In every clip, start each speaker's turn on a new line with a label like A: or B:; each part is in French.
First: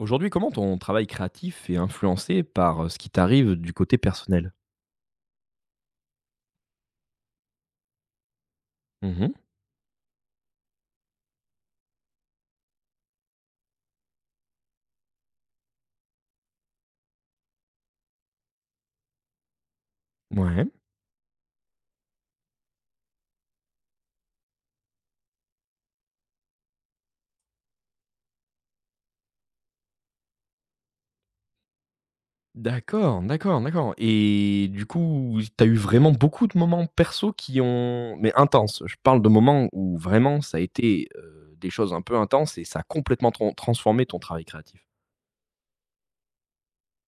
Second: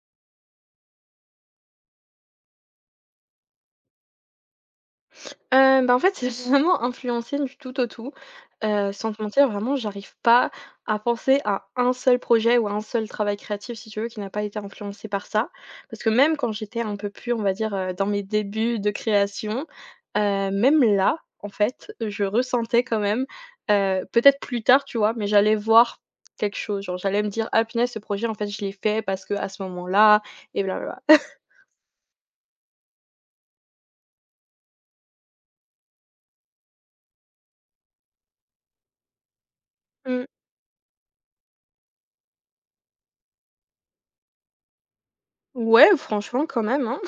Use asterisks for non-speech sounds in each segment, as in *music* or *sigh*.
A: Aujourd'hui, comment ton travail créatif est influencé par, ce qui t'arrive du côté personnel?
B: Bah, en fait, *laughs* c'est vraiment influencé du tout au tout. Sans te
A: Mmh.
B: mentir, vraiment, j'arrive pas à penser à un seul projet ou à un seul travail créatif, si tu veux, qui n'a pas été influencé par ça. Parce que même quand j'étais un peu plus, on va dire, dans mes débuts de création,
A: Ouais.
B: même là, en fait, je ressentais quand même, peut-être plus tard, tu vois? Mais j'allais voir quelque chose, genre, j'allais me dire: «Ah punaise, ce projet, en fait, je l'ai fait parce que à ce moment-là» et blablabla.
A: D'accord, d'accord, d'accord, et du coup, t'as eu vraiment beaucoup de moments perso qui ont mais intenses. Je parle de moments où
B: Mmh,
A: vraiment ça a été, des choses un peu intenses et ça a complètement transformé ton travail créatif?
B: ouais, franchement, quand même, hein.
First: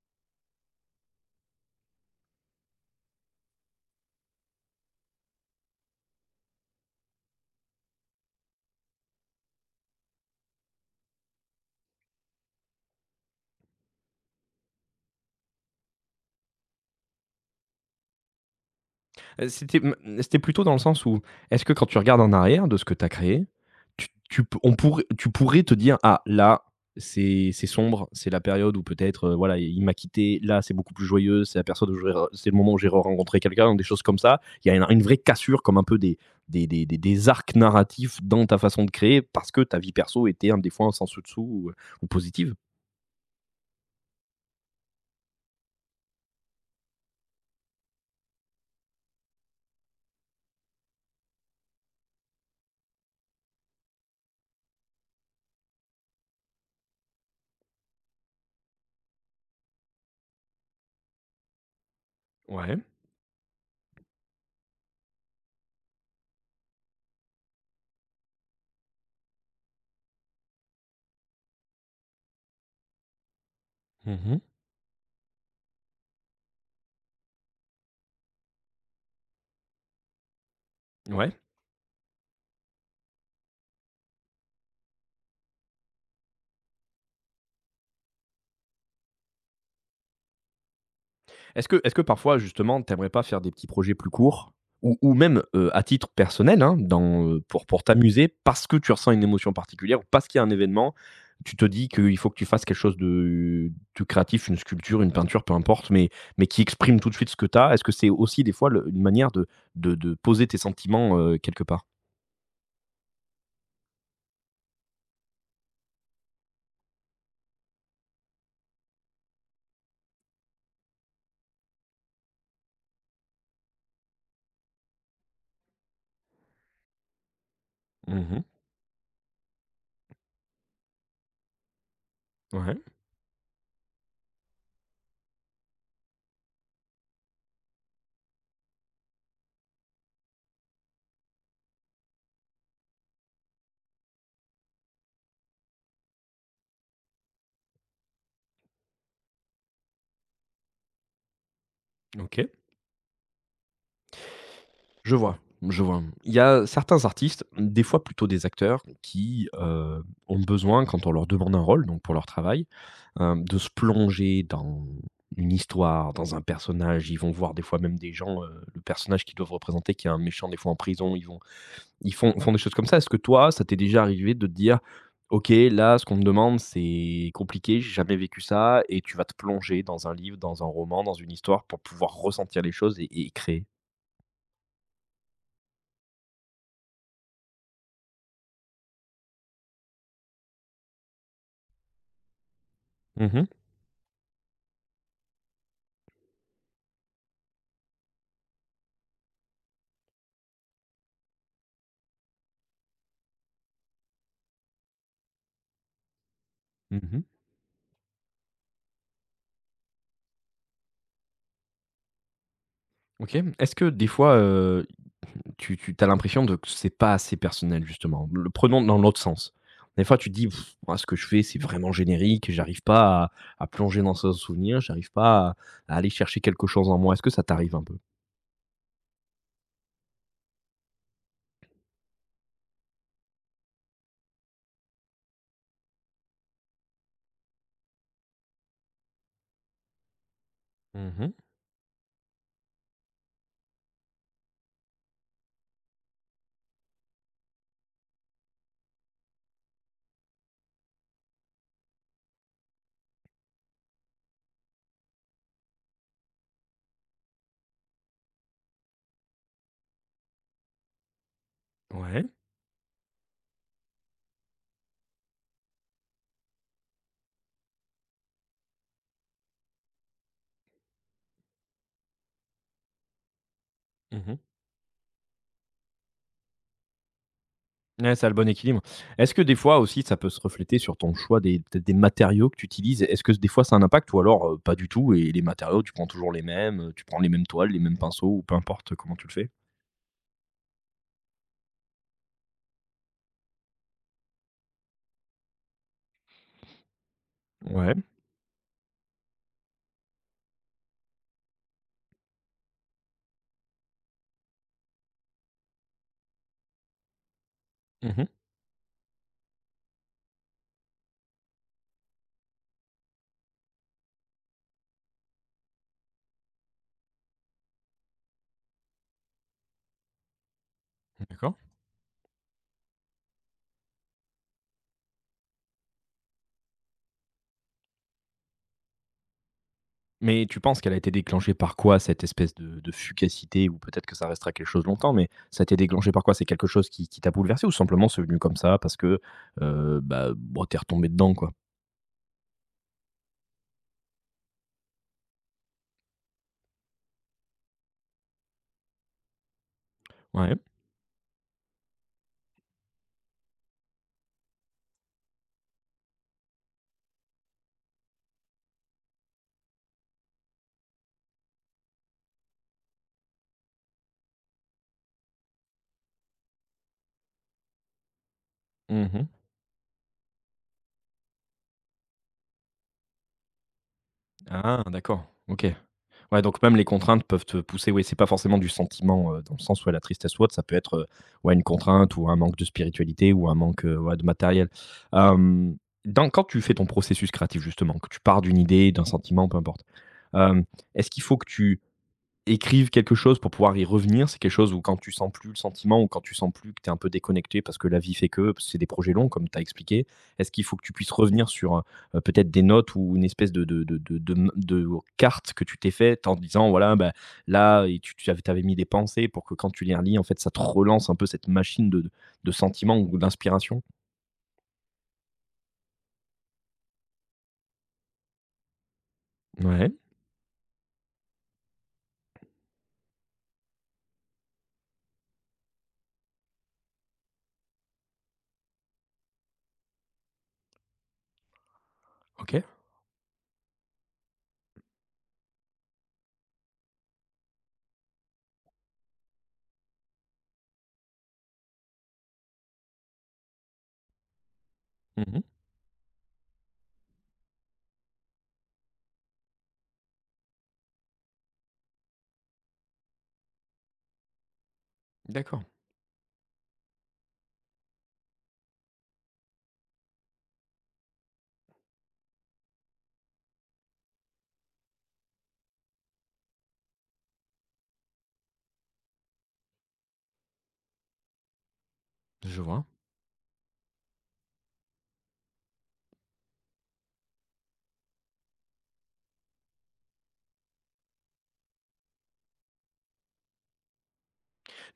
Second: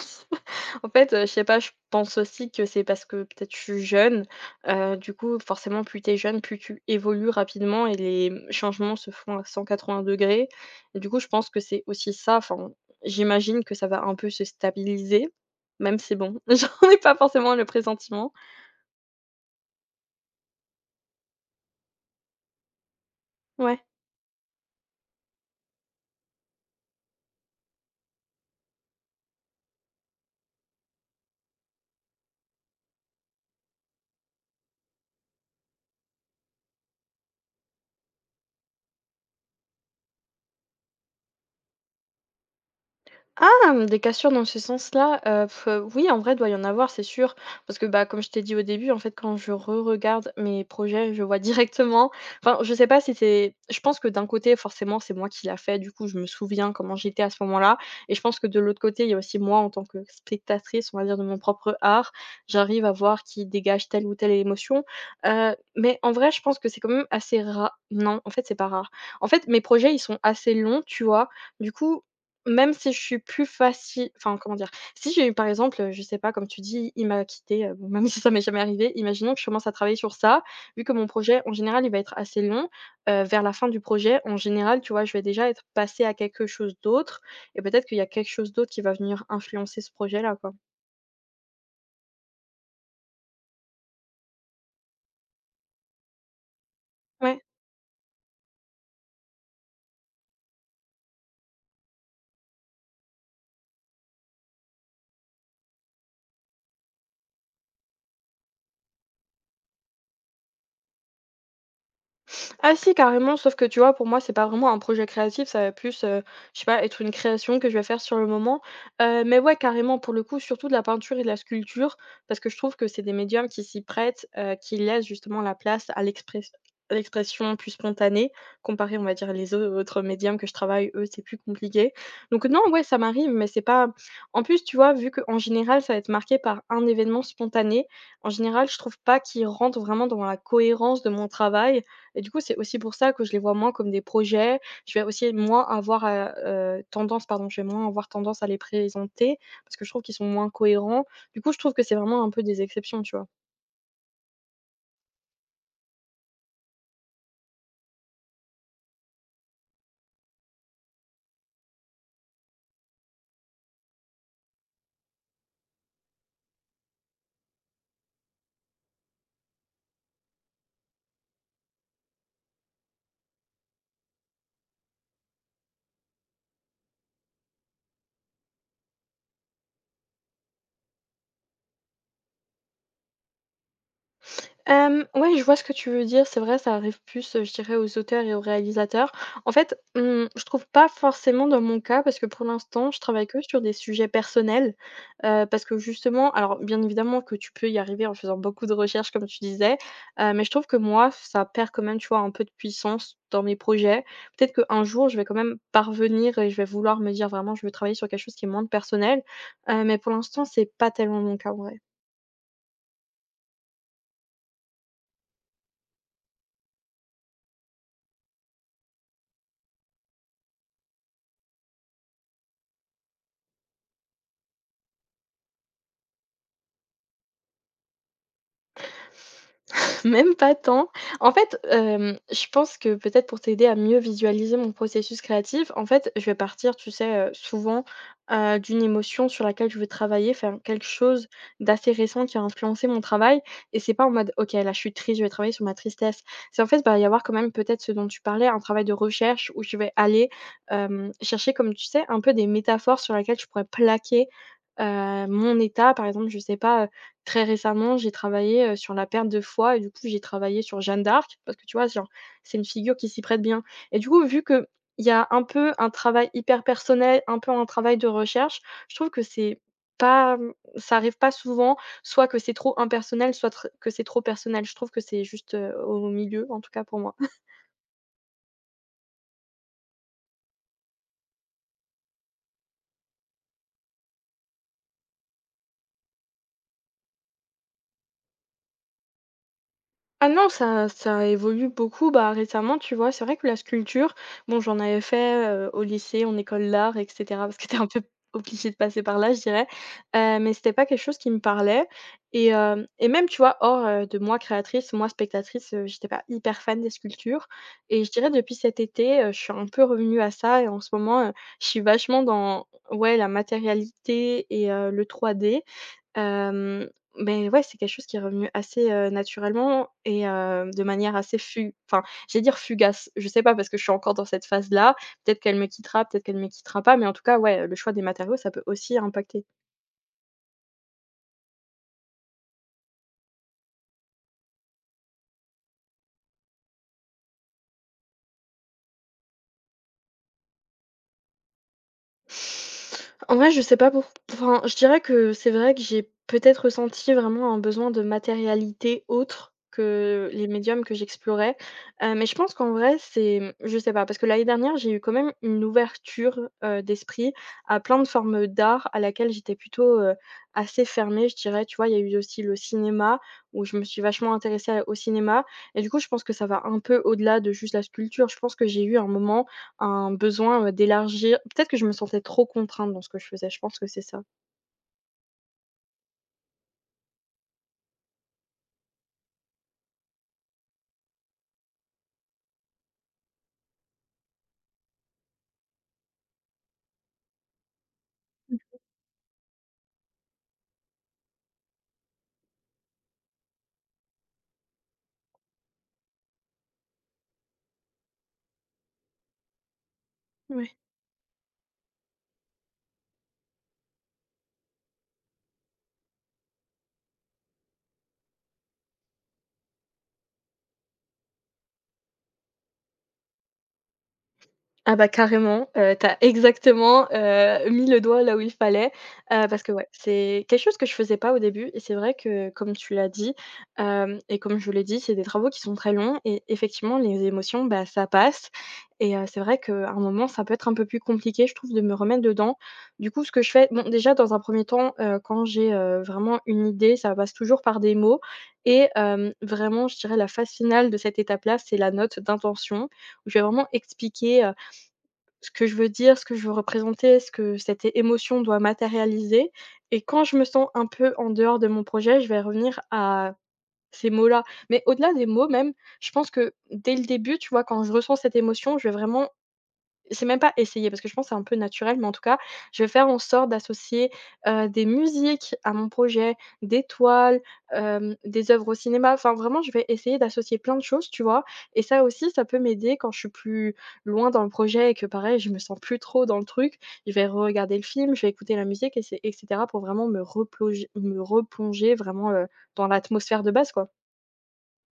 B: En fait, je sais pas, je pense aussi que c'est parce que peut-être je suis jeune, du coup, forcément, plus t'es jeune, plus tu évolues rapidement et les changements se font à 180° et du coup, je pense que c'est aussi ça. Enfin, j'imagine que ça va un peu se stabiliser, même si bon, *laughs* j'en ai pas forcément le pressentiment.
A: Heu, c'était mmh, c'était plutôt dans le sens où, est-ce que quand tu regardes en arrière de ce que tu as créé,
B: Ouais.
A: tu tu p on pourrait tu pourrais te dire: «Ah là, c'est sombre, c'est la période où peut-être, voilà, il m'a quitté. Là, c'est beaucoup plus joyeux, c'est la personne où je vais re c'est le moment où j'ai re-rencontré quelqu'un», des choses comme ça. Il y a une vraie cassure comme un peu des arcs narratifs dans ta façon de créer parce que ta vie perso était un des fois un sans dessus dessous ou positive?
B: Ah! Mmh, des cassures dans ce sens-là, oui, en vrai, doit y en avoir, c'est sûr. Parce que, bah, comme je t'ai dit au début, en fait, quand je re-regarde mes projets, je vois *laughs* directement, enfin, je sais pas si c'est, je pense que d'un côté, forcément, c'est moi qui l'a fait. Du coup, je me souviens comment j'étais à ce moment-là, et je pense que de l'autre côté, il y a aussi moi en tant que spectatrice, on va dire, de mon propre art.
A: Ouais.
B: J'arrive à voir qui dégage telle ou telle émotion, mais en vrai, je pense que c'est quand même assez rare. Non, en fait, c'est pas rare. En fait, mes projets, ils sont assez longs, tu vois? Du coup, même si je suis plus facile,
A: Mmh
B: enfin,
A: mh.
B: comment dire? Si j'ai eu par exemple, je sais pas, comme tu dis, il m'a quitté, bon, même *laughs* si ça m'est jamais arrivé, imaginons que je commence à travailler sur ça, vu que mon
A: Ouais.
B: projet, en général, il va être assez long, vers la fin du projet, en général, tu vois, je vais déjà être passée à quelque chose d'autre et peut-être qu'il y a quelque chose d'autre qui va venir influencer ce projet-là, quoi.
A: Est-ce que parfois, justement, t'aimerais pas faire des petits projets plus courts ou même à titre personnel, hein, dans,
B: Ouais.
A: pour t'amuser, parce que tu ressens une émotion particulière ou parce qu'il y a un événement, tu te dis qu'il faut que tu fasses quelque chose de créatif, une sculpture, une peinture, peu importe, mais qui exprime tout de suite ce que tu as. Est-ce que c'est aussi des fois une manière de poser tes sentiments quelque part?
B: Ah si, carrément, sauf que tu vois, pour moi, c'est pas vraiment un projet créatif, ça va plus, je sais pas, être une création que je vais faire sur le moment. Mais ouais, carrément, pour le coup, surtout de la peinture et de la sculpture, parce que je trouve que c'est des médiums qui s'y prêtent, qui laissent justement la place à l'express à l'expression plus spontanée,
A: Mhm.
B: comparé, on va dire, les autres médiums que je travaille, eux, c'est plus compliqué. Donc non,
A: Ouais,
B: ouais, ça m'arrive, mais c'est pas, en plus, tu vois, vu qu'en général, ça va être marqué par un événement spontané, en général, je trouve pas qu'il rentre vraiment dans la cohérence de mon travail. Et du coup, c'est aussi pour ça que je les vois moins comme des projets. Je vais aussi moins avoir, tendance, pardon, je vais moins avoir tendance à les présenter parce que je trouve qu'ils sont moins cohérents. Du coup, je trouve que c'est vraiment un
A: ok.
B: peu des exceptions, tu vois?
A: Je vois, je vois. Il y a certains artistes, des fois plutôt des acteurs, qui ont besoin, quand on leur demande un rôle, donc pour leur travail, de se plonger dans une histoire, dans un personnage. Ils vont voir des fois même des gens, le personnage qu'ils doivent représenter, qui est un méchant, des fois en prison. Ils vont, font des choses comme ça. Est-ce que toi, ça t'est déjà arrivé de te dire, ok, là, ce qu'on me demande, c'est compliqué, j'ai jamais vécu ça, et tu vas te plonger dans un livre, dans un roman, dans une histoire pour pouvoir ressentir les choses et créer?
B: Ouais, je vois ce que tu veux dire. C'est vrai, ça arrive plus, je dirais aux auteurs et aux réalisateurs. En fait, je trouve pas forcément dans mon cas, parce que pour l'instant, je travaille que
A: Mhm,
B: sur des sujets personnels, parce que justement, alors bien évidemment que tu peux y arriver en faisant beaucoup de recherches comme tu disais, mais je trouve que moi, ça perd quand même, tu vois, un peu de puissance dans mes projets. Peut-être qu'un jour, je vais quand même parvenir et je vais vouloir me
A: mhm.
B: dire vraiment: «Je veux travailler sur quelque chose qui est moins personnel», mais pour l'instant, c'est pas tellement mon cas, ouais.
A: OK. Est-ce que des fois, tu as l'impression de que c'est pas assez personnel justement? Le prenons dans l'autre sens. Des fois tu te dis: «Pff, moi ce que je fais c'est vraiment générique, j'arrive pas à plonger dans ce souvenir, j'arrive pas à aller chercher quelque chose en moi». Est-ce que ça t'arrive un peu?
B: *laughs* Même pas tant. En fait, je pense que peut-être pour t'aider à mieux visualiser mon processus créatif, en fait, je vais partir, tu sais, souvent, d'une émotion sur laquelle je veux travailler, faire quelque chose
A: Mmh.
B: d'assez récent qui a influencé mon travail, et c'est pas en mode: «OK, là, je suis triste, je vais travailler sur ma tristesse». C'est, en fait, bah, y avoir quand même peut-être ce dont tu parlais, un travail de recherche où je vais aller, chercher, comme tu sais, un peu des métaphores sur laquelle je pourrais plaquer, mon état. Par exemple, je sais pas, très récemment, j'ai travaillé, sur la perte de foi, et du coup, j'ai travaillé sur Jeanne d'Arc parce que, tu vois, genre,
A: Ouais.
B: c'est une figure qui s'y prête bien. Et du coup, vu que il y a un peu un travail hyper personnel, un peu un travail de recherche, je trouve que c'est pas, ça arrive pas souvent, soit que c'est trop impersonnel, soit tr que c'est trop
A: Mmh.
B: personnel. Je trouve que c'est juste, au milieu, en tout cas pour moi.
A: Ouais, ça a le bon équilibre. Est-ce que des fois aussi ça peut se refléter sur ton choix des peut-être des matériaux que tu utilises? Est-ce que des fois ça a un impact ou alors, pas du tout et les matériaux tu prends toujours les mêmes, tu prends les mêmes toiles, les mêmes pinceaux ou peu importe comment tu le fais?
B: Ah non, ça ça évolue beaucoup. Bah, récemment, tu vois, c'est vrai que la sculpture, bon, j'en avais fait, au lycée, en école d'art etc., parce que tu un
A: Ouais.
B: peu obligé de passer par là, je dirais, mais c'était pas quelque chose qui me parlait, et hem et même, tu vois, hors, de moi créatrice, moi spectatrice, j'étais pas hyper fan des sculptures, et je
A: Mmh.
B: dirais depuis cet été, je suis un peu revenue à ça, et en ce moment, je suis vachement dans, ouais, la matérialité et le 3D. Hem, mais ouais, c'est quelque chose qui est revenu assez, naturellement et de manière assez,
A: D'accord.
B: fu enfin, j'allais dire fugace, je sais pas, parce que je suis encore dans cette phase-là. Peut-être qu'elle me quittera, peut-être qu'elle me quittera pas, mais en tout cas, ouais, le choix des matériaux, ça peut aussi impacter.
A: Mais tu penses qu'elle a été déclenchée par quoi cette espèce de fugacité ou peut-être que ça restera quelque chose longtemps, mais ça a été déclenché par quoi? C'est quelque chose qui t'a bouleversé ou simplement c'est venu comme ça parce que, bon, tu es dedans, quoi?
B: En vrai, je sais pas, pour, enfin, je dirais que c'est vrai que j'ai peut-être ressenti vraiment un besoin de matérialité autre que les
A: Ouais.
B: médiums que j'explorais, mais je pense qu'en vrai, c'est, je sais pas, parce que l'année dernière, j'ai eu quand même une ouverture, d'esprit à plein de formes d'art à laquelle j'étais plutôt, assez fermée, je dirais. Tu vois? Il y a eu aussi le cinéma où je me suis vachement intéressée à au cinéma, et du coup, je pense que ça va un peu au-delà de juste la sculpture. Je pense que j'ai eu un
A: Mmh.
B: moment un besoin, d'élargir, peut-être que je me sentais trop contrainte dans ce que je faisais, je pense que c'est ça.
A: Ah d'accord, OK. Ouais, donc même les contraintes peuvent te pousser, oui, c'est pas forcément du sentiment, dans le sens où la tristesse ou autre, ça peut être, ouais, une contrainte ou un manque de spiritualité ou un manque, ouais, de matériel. Hem, dans quand tu fais ton processus créatif justement, que tu pars d'une idée, d'un sentiment, peu importe, hem, est-ce qu'il faut que tu écrivent quelque chose pour pouvoir y revenir? C'est quelque chose où quand tu sens plus le sentiment ou quand tu sens plus que tu es un peu déconnecté parce que la vie fait que parce que c'est des projets longs, comme tu as expliqué, est-ce qu'il
B: Ouais.
A: faut que tu puisses revenir sur peut-être des notes ou une espèce de carte que tu t'es faite en disant, voilà, bah, là, et tu avais, t'avais mis des pensées pour que quand tu les relis, en fait, ça te relance un peu cette machine de, de sentiments ou d'inspiration?
B: Ah bah carrément, tu exactement, mis le doigt là où il fallait, parce que ouais,
A: Ouais,
B: c'est quelque chose que je faisais pas au début, et c'est vrai que comme tu l'as dit, hem et comme je l'ai dit, c'est des travaux qui sont très longs, et effectivement les émotions, bah, ça passe, et c'est vrai qu'à un moment, ça peut être un peu plus compliqué, je trouve, de me remettre dedans.
A: ok.
B: Du coup, ce que je fais, bon, déjà dans un premier temps, quand j'ai, vraiment une idée, ça passe toujours par des mots, et vraiment, je dirais la phase finale de cette étape-là, c'est la note d'intention où je vais vraiment expliquer,
A: Mhm.
B: ce que je veux dire, ce que je veux représenter, ce que cette é émotion doit matérialiser, et quand je me sens un peu en dehors de mon projet, je vais revenir à ces mots-là. Mais au-delà des mots
A: D'accord,
B: même, je pense que dès le début, tu vois, quand je ressens cette émotion, je vais vraiment, c'est même pas essayer parce que je pense que c'est un peu naturel, mais en tout cas, je vais faire en sorte d'associer, des musiques à mon projet, des toiles, des œuvres au cinéma. Enfin, vraiment, je vais essayer d'associer plein de choses, tu vois? Et ça aussi, ça peut
A: je vois.
B: m'aider quand je suis plus loin dans le projet et que, pareil, je me sens plus trop dans le truc. Je vais reregarder le film, je vais écouter la musique, et c'est et pour vraiment me replonger vraiment, dans l'atmosphère de base, quoi.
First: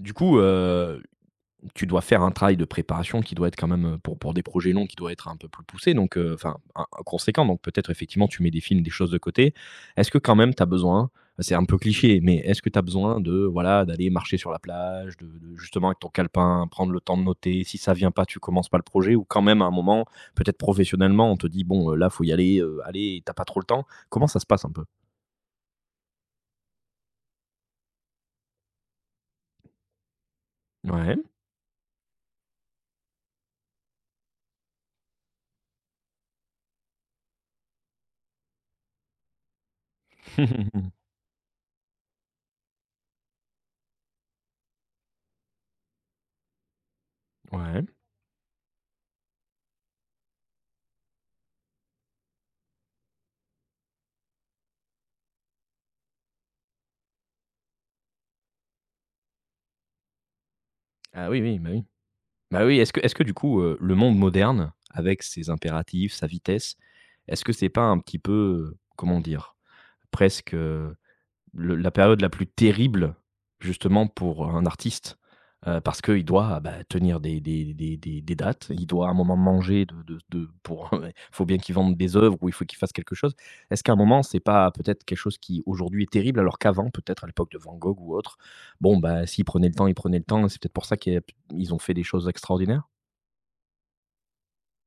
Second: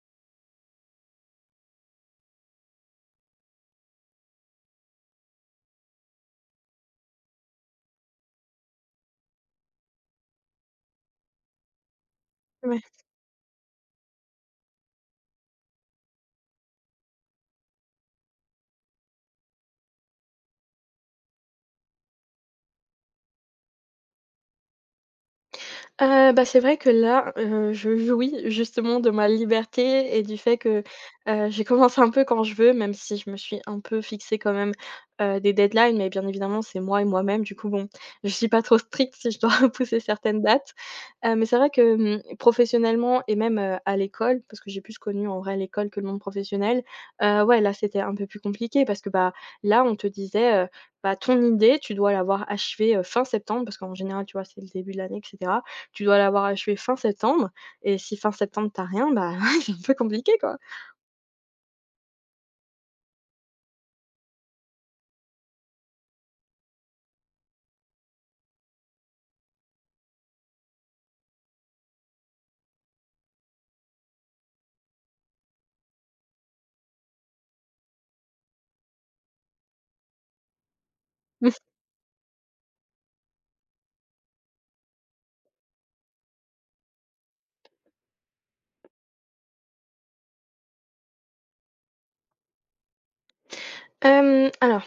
A: Du coup, tu dois faire un travail de préparation qui doit être quand même, pour des projets longs, qui doit être un peu plus poussé donc enfin, un conséquent donc peut-être effectivement tu mets des films, des choses de côté. Est-ce que quand même tu as besoin, c'est un peu cliché, mais est-ce que tu
B: Ouais.
A: as besoin de, voilà, d'aller marcher sur la plage, de justement avec ton calepin, prendre le temps de noter? Si ça vient pas, tu commences pas le projet ou quand même à un moment, peut-être professionnellement, on te dit: «Bon, là, faut y aller, allez, tu pas trop le temps». Comment ça se passe un peu?
B: Bah, c'est vrai que là, je jouis justement de ma liberté et du fait que,
A: Ouais.
B: j'ai commencé un peu quand je veux, même si je me suis un peu fixé quand même, des deadlines, mais bien évidemment, c'est moi et moi-même. Du coup, bon, *laughs* je suis pas trop stricte si je dois *laughs* repousser certaines dates.
A: *laughs*
B: Mais c'est vrai que, professionnellement et même, à l'école, parce que j'ai plus connu en vrai l'école que le monde professionnel, ouais, là,
A: Ouais.
B: c'était un peu plus compliqué parce que, bah, là, on te disait, «Bah, ton idée, tu dois l'avoir achevée, fin septembre», parce qu'en général, tu vois, c'est le début de l'année etc. Tu dois l'avoir achevé fin septembre et si fin septembre tu as rien, bah, *laughs* c'est un peu compliqué, quoi.
A: Ah oui, oui, bah oui. Bah, oui, est-ce que du coup, le monde moderne, avec ses impératifs, sa vitesse, est-ce que c'est pas un petit peu, comment dire? Presque, le la période la plus terrible, justement, pour un artiste? Parce qu'il doit, bah, tenir des dates, il doit à un moment manger de pour *laughs* il faut bien qu'il vende des œuvres ou il faut qu'il fasse quelque chose. Est-ce qu'à un moment, c'est pas peut-être quelque chose qui aujourd'hui est terrible, alors qu'avant, peut-être à l'époque de Van Gogh ou autre, bon, bah, s'il prenait le temps, il prenait le temps et c'est peut-être pour ça qu'ils ont fait des choses extraordinaires?
B: Alors,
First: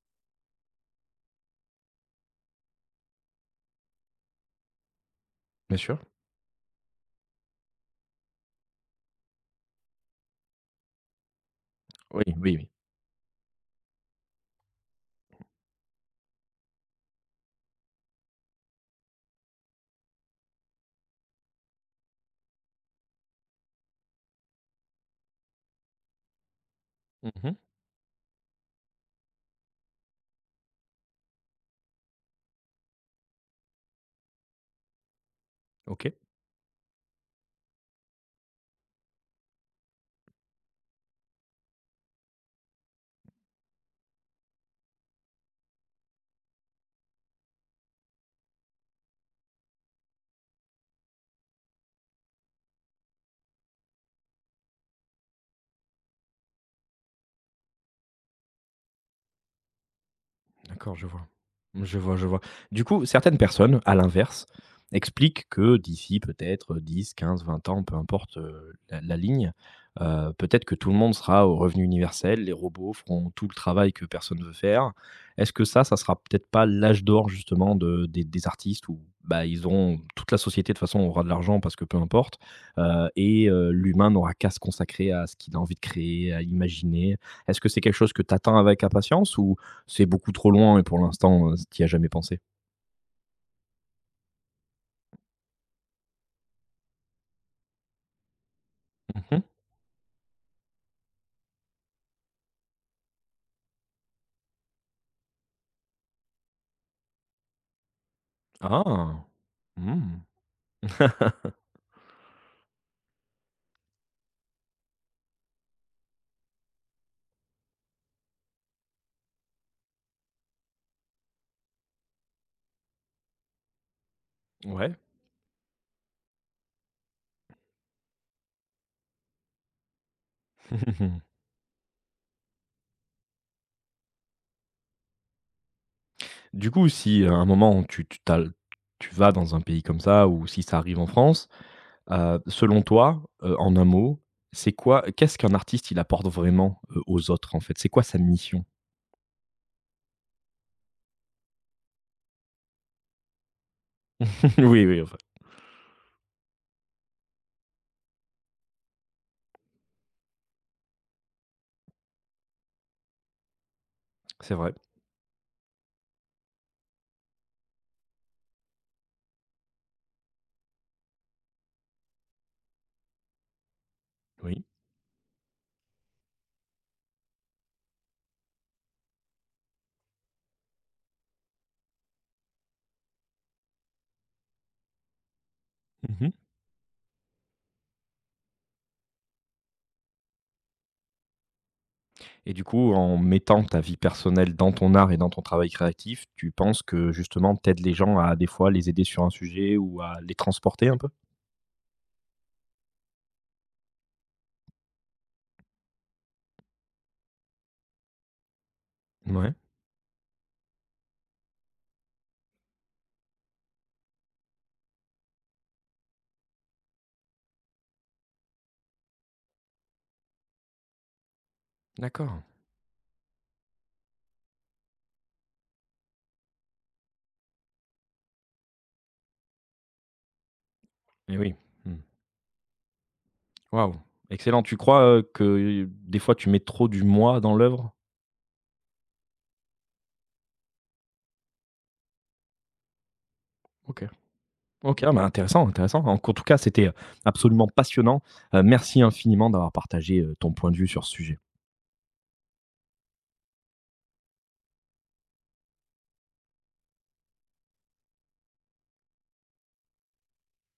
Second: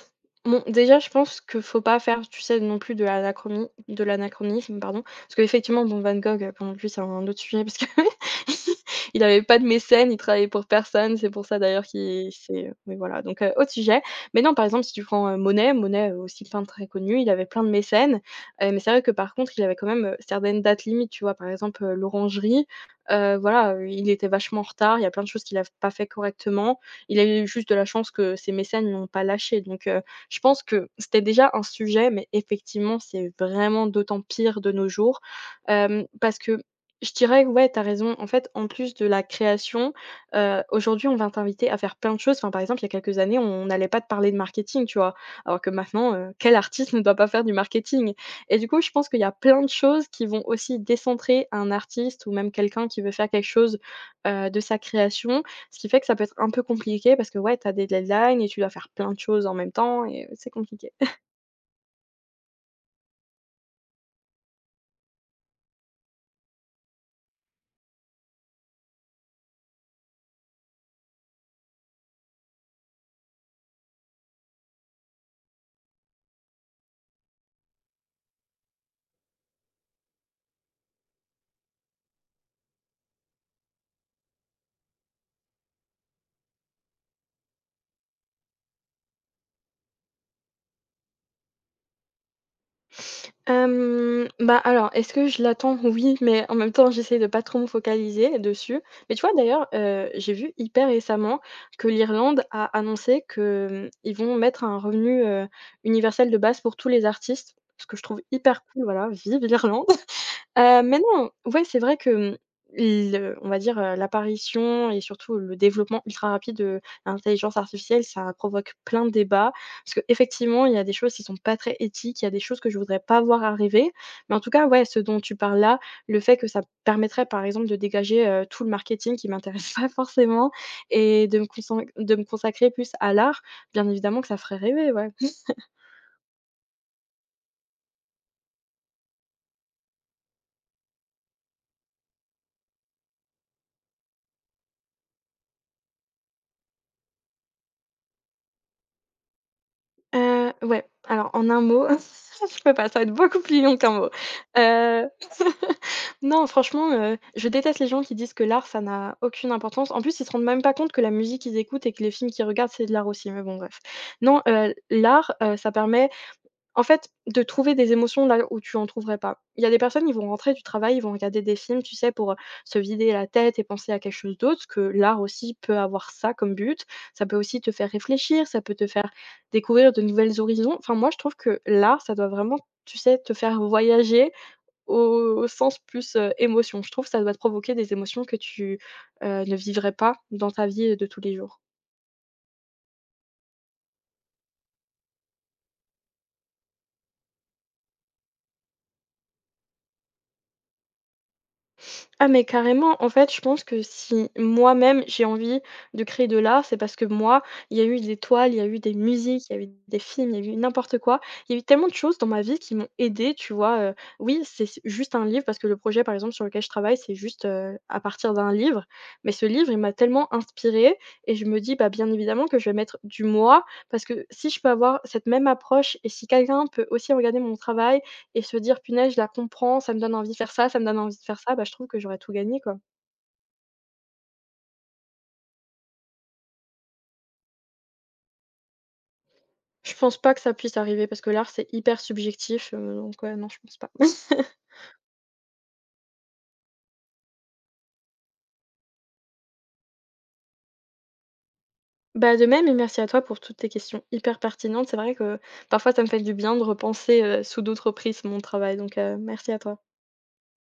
B: bon, déjà, je pense que faut pas faire, tu sais, non plus de l'anachronie, de l'anachronisme. Pardon. Parce
A: Bien
B: qu'effectivement,
A: sûr.
B: bon, Van Gogh, bon, lui, c'est un autre sujet parce que *laughs* il avait pas de mécène, il travaillait pour personne. C'est pour ça, d'ailleurs,
A: Oui,
B: qu'il
A: oui, oui.
B: c'est, mais voilà, donc autre sujet. Mais non, par exemple, si tu prends, Monet, aussi peintre très connu, il avait plein de mécènes, mais c'est vrai que, par contre, il avait quand même, certaines dates limites, tu vois? Par exemple, l'orangerie, voilà, il était vachement en retard. Il y a plein de choses qu'il a pas fait correctement. Il a eu
A: Mmh.
B: juste de la chance que ses mécènes ne l'ont pas lâché donc je pense que c'était déjà un sujet mais effectivement, c'est vraiment d'autant pire de nos jours,
A: OK.
B: parce que je dirais que ouais, t'as raison. En fait, en plus de la création, aujourd'hui, on va t'inviter à faire plein de choses. Enfin, par exemple, il y a quelques années, on n'allait pas te parler de marketing, tu vois? Alors que maintenant, quel artiste *laughs* ne doit pas faire du marketing? Et du coup, je pense qu'il y a plein de choses qui vont aussi décentrer un artiste ou même quelqu'un qui veut faire quelque chose, de sa création, ce qui fait que ça peut être un peu compliqué parce que, ouais, t'as des deadlines et tu dois faire plein de choses en même temps et c'est compliqué.
A: D'accord, je vois. Je vois, je vois. Du coup, certaines personnes, à l'inverse, expliquent que d'ici peut-être 10, 15, 20 ans, peu importe la, la ligne, peut-être que tout le monde sera au revenu universel, les robots feront tout le travail que personne ne veut faire. Est-ce que ça sera peut-être pas l'âge d'or justement des artistes où bah, ils auront, toute la société de toute façon aura de l'argent parce que peu importe, l'humain n'aura qu'à se consacrer à ce qu'il a envie de créer, à imaginer. Est-ce que c'est quelque chose que tu attends avec impatience ou c'est beaucoup trop loin et pour l'instant, tu as jamais pensé?
B: Bah, alors, est-ce que je l'attends? *laughs* Oui, mais en même temps, j'essaie de pas trop me focaliser dessus. Mais tu vois,
A: Mmh.
B: d'ailleurs, j'ai vu hyper récemment que l'Irlande a annoncé que, ils vont mettre un revenu, universel de base pour tous les artistes, ce que je trouve hyper cool, voilà,
A: Ah!
B: vive l'Irlande!
A: Mmh.
B: Maintenant,
A: *laughs*
B: ouais, c'est vrai que, le on va dire, l'apparition et surtout le développement ultra rapide de l'intelligence artificielle, ça provoque plein de débats. Parce qu'effectivement, il y a des choses qui sont pas très éthiques, il y a des choses que je voudrais pas voir arriver. Mais en tout cas, ouais,
A: Ouais.
B: ce dont tu parles là, le fait que ça permettrait, par exemple, de dégager, tout le marketing qui m'intéresse *laughs* pas forcément et
A: *laughs*
B: de me consacrer plus à l'art, bien évidemment que ça ferait rêver, ouais.
A: Du coup, si à un moment tu vas dans un pays comme ça ou si ça arrive en France, selon toi, en un mot, c'est quoi qu'est-ce qu'un artiste il apporte vraiment, aux autres en fait? C'est quoi sa mission?
B: Ouais, alors en un mot, *laughs* je peux pas, ça va être beaucoup plus long qu'un mot.
A: *laughs* Oui, oui,
B: Heu,
A: enfin,
B: *laughs* non, franchement, je déteste les gens qui disent que l'art, ça n'a aucune importance. En plus, ils se rendent même pas compte que la musique qu'ils écoutent et que les films qu'ils regardent, c'est de l'art aussi, mais bon, bref. Non,
A: c'est vrai.
B: l'art, ça permet en fait, de trouver des émotions là où tu en trouverais pas. Il y a des personnes, ils vont rentrer du travail, ils vont regarder des films, tu sais, pour, se vider la tête et penser à quelque chose
A: Oui.
B: d'autre, que l'art aussi peut avoir ça comme but. Ça peut aussi te faire réfléchir, ça peut te faire découvrir de nouvelles horizons. Enfin, moi, je trouve que l'art, ça doit vraiment, tu sais, te faire voyager au sens plus,
A: Mmh.
B: émotion. Je trouve que ça doit te provoquer des émotions que tu, ne vivrais pas dans ta vie de tous les jours.
A: Et du coup, en mettant ta vie personnelle dans ton art et dans ton travail créatif, tu penses que justement, tu aides les gens à des fois les aider sur un sujet ou à les transporter un peu?
B: Ah mais carrément, en fait, je pense que si moi-même j'ai envie de créer de l'art, c'est parce que moi, il y a eu des toiles, il y a eu des musiques,
A: Ouais.
B: il y a eu des films, il y a eu n'importe quoi. Il y a eu tellement de choses dans ma vie qui m'ont aidée, tu vois? Oui, c'est s juste un livre parce que le projet, par exemple, sur lequel je travaille, c'est juste, à partir d'un livre. Mais ce livre, il m'a tellement inspirée et je me dis, bah, bien
A: D'accord.
B: évidemment que je vais mettre du moi parce que si je peux avoir cette même approche et si quelqu'un peut aussi regarder mon travail et se dire: «Punaise, je la comprends, ça me donne envie de faire ça, ça me donne envie de
A: Et
B: faire
A: oui.
B: ça», bah, je trouve
A: Mmh.
B: que j'aurais tout gagné, quoi.
A: Waouh! Excellent. Tu crois, que des fois tu mets trop du «moi» dans l'œuvre?
B: Je pense pas que ça puisse arriver parce que l'art, c'est hyper subjectif, donc ouais, non, je pense pas.
A: OK.
B: *laughs*
A: OK, ah, bah, intéressant, intéressant. En tout cas, c'était, absolument passionnant. Merci infiniment d'avoir partagé, ton point de vue sur ce sujet.
B: Bah, de même et merci à toi pour toutes tes questions hyper pertinentes. C'est vrai que parfois ça me fait du bien de repenser, sous d'autres prismes mon travail, donc merci à toi.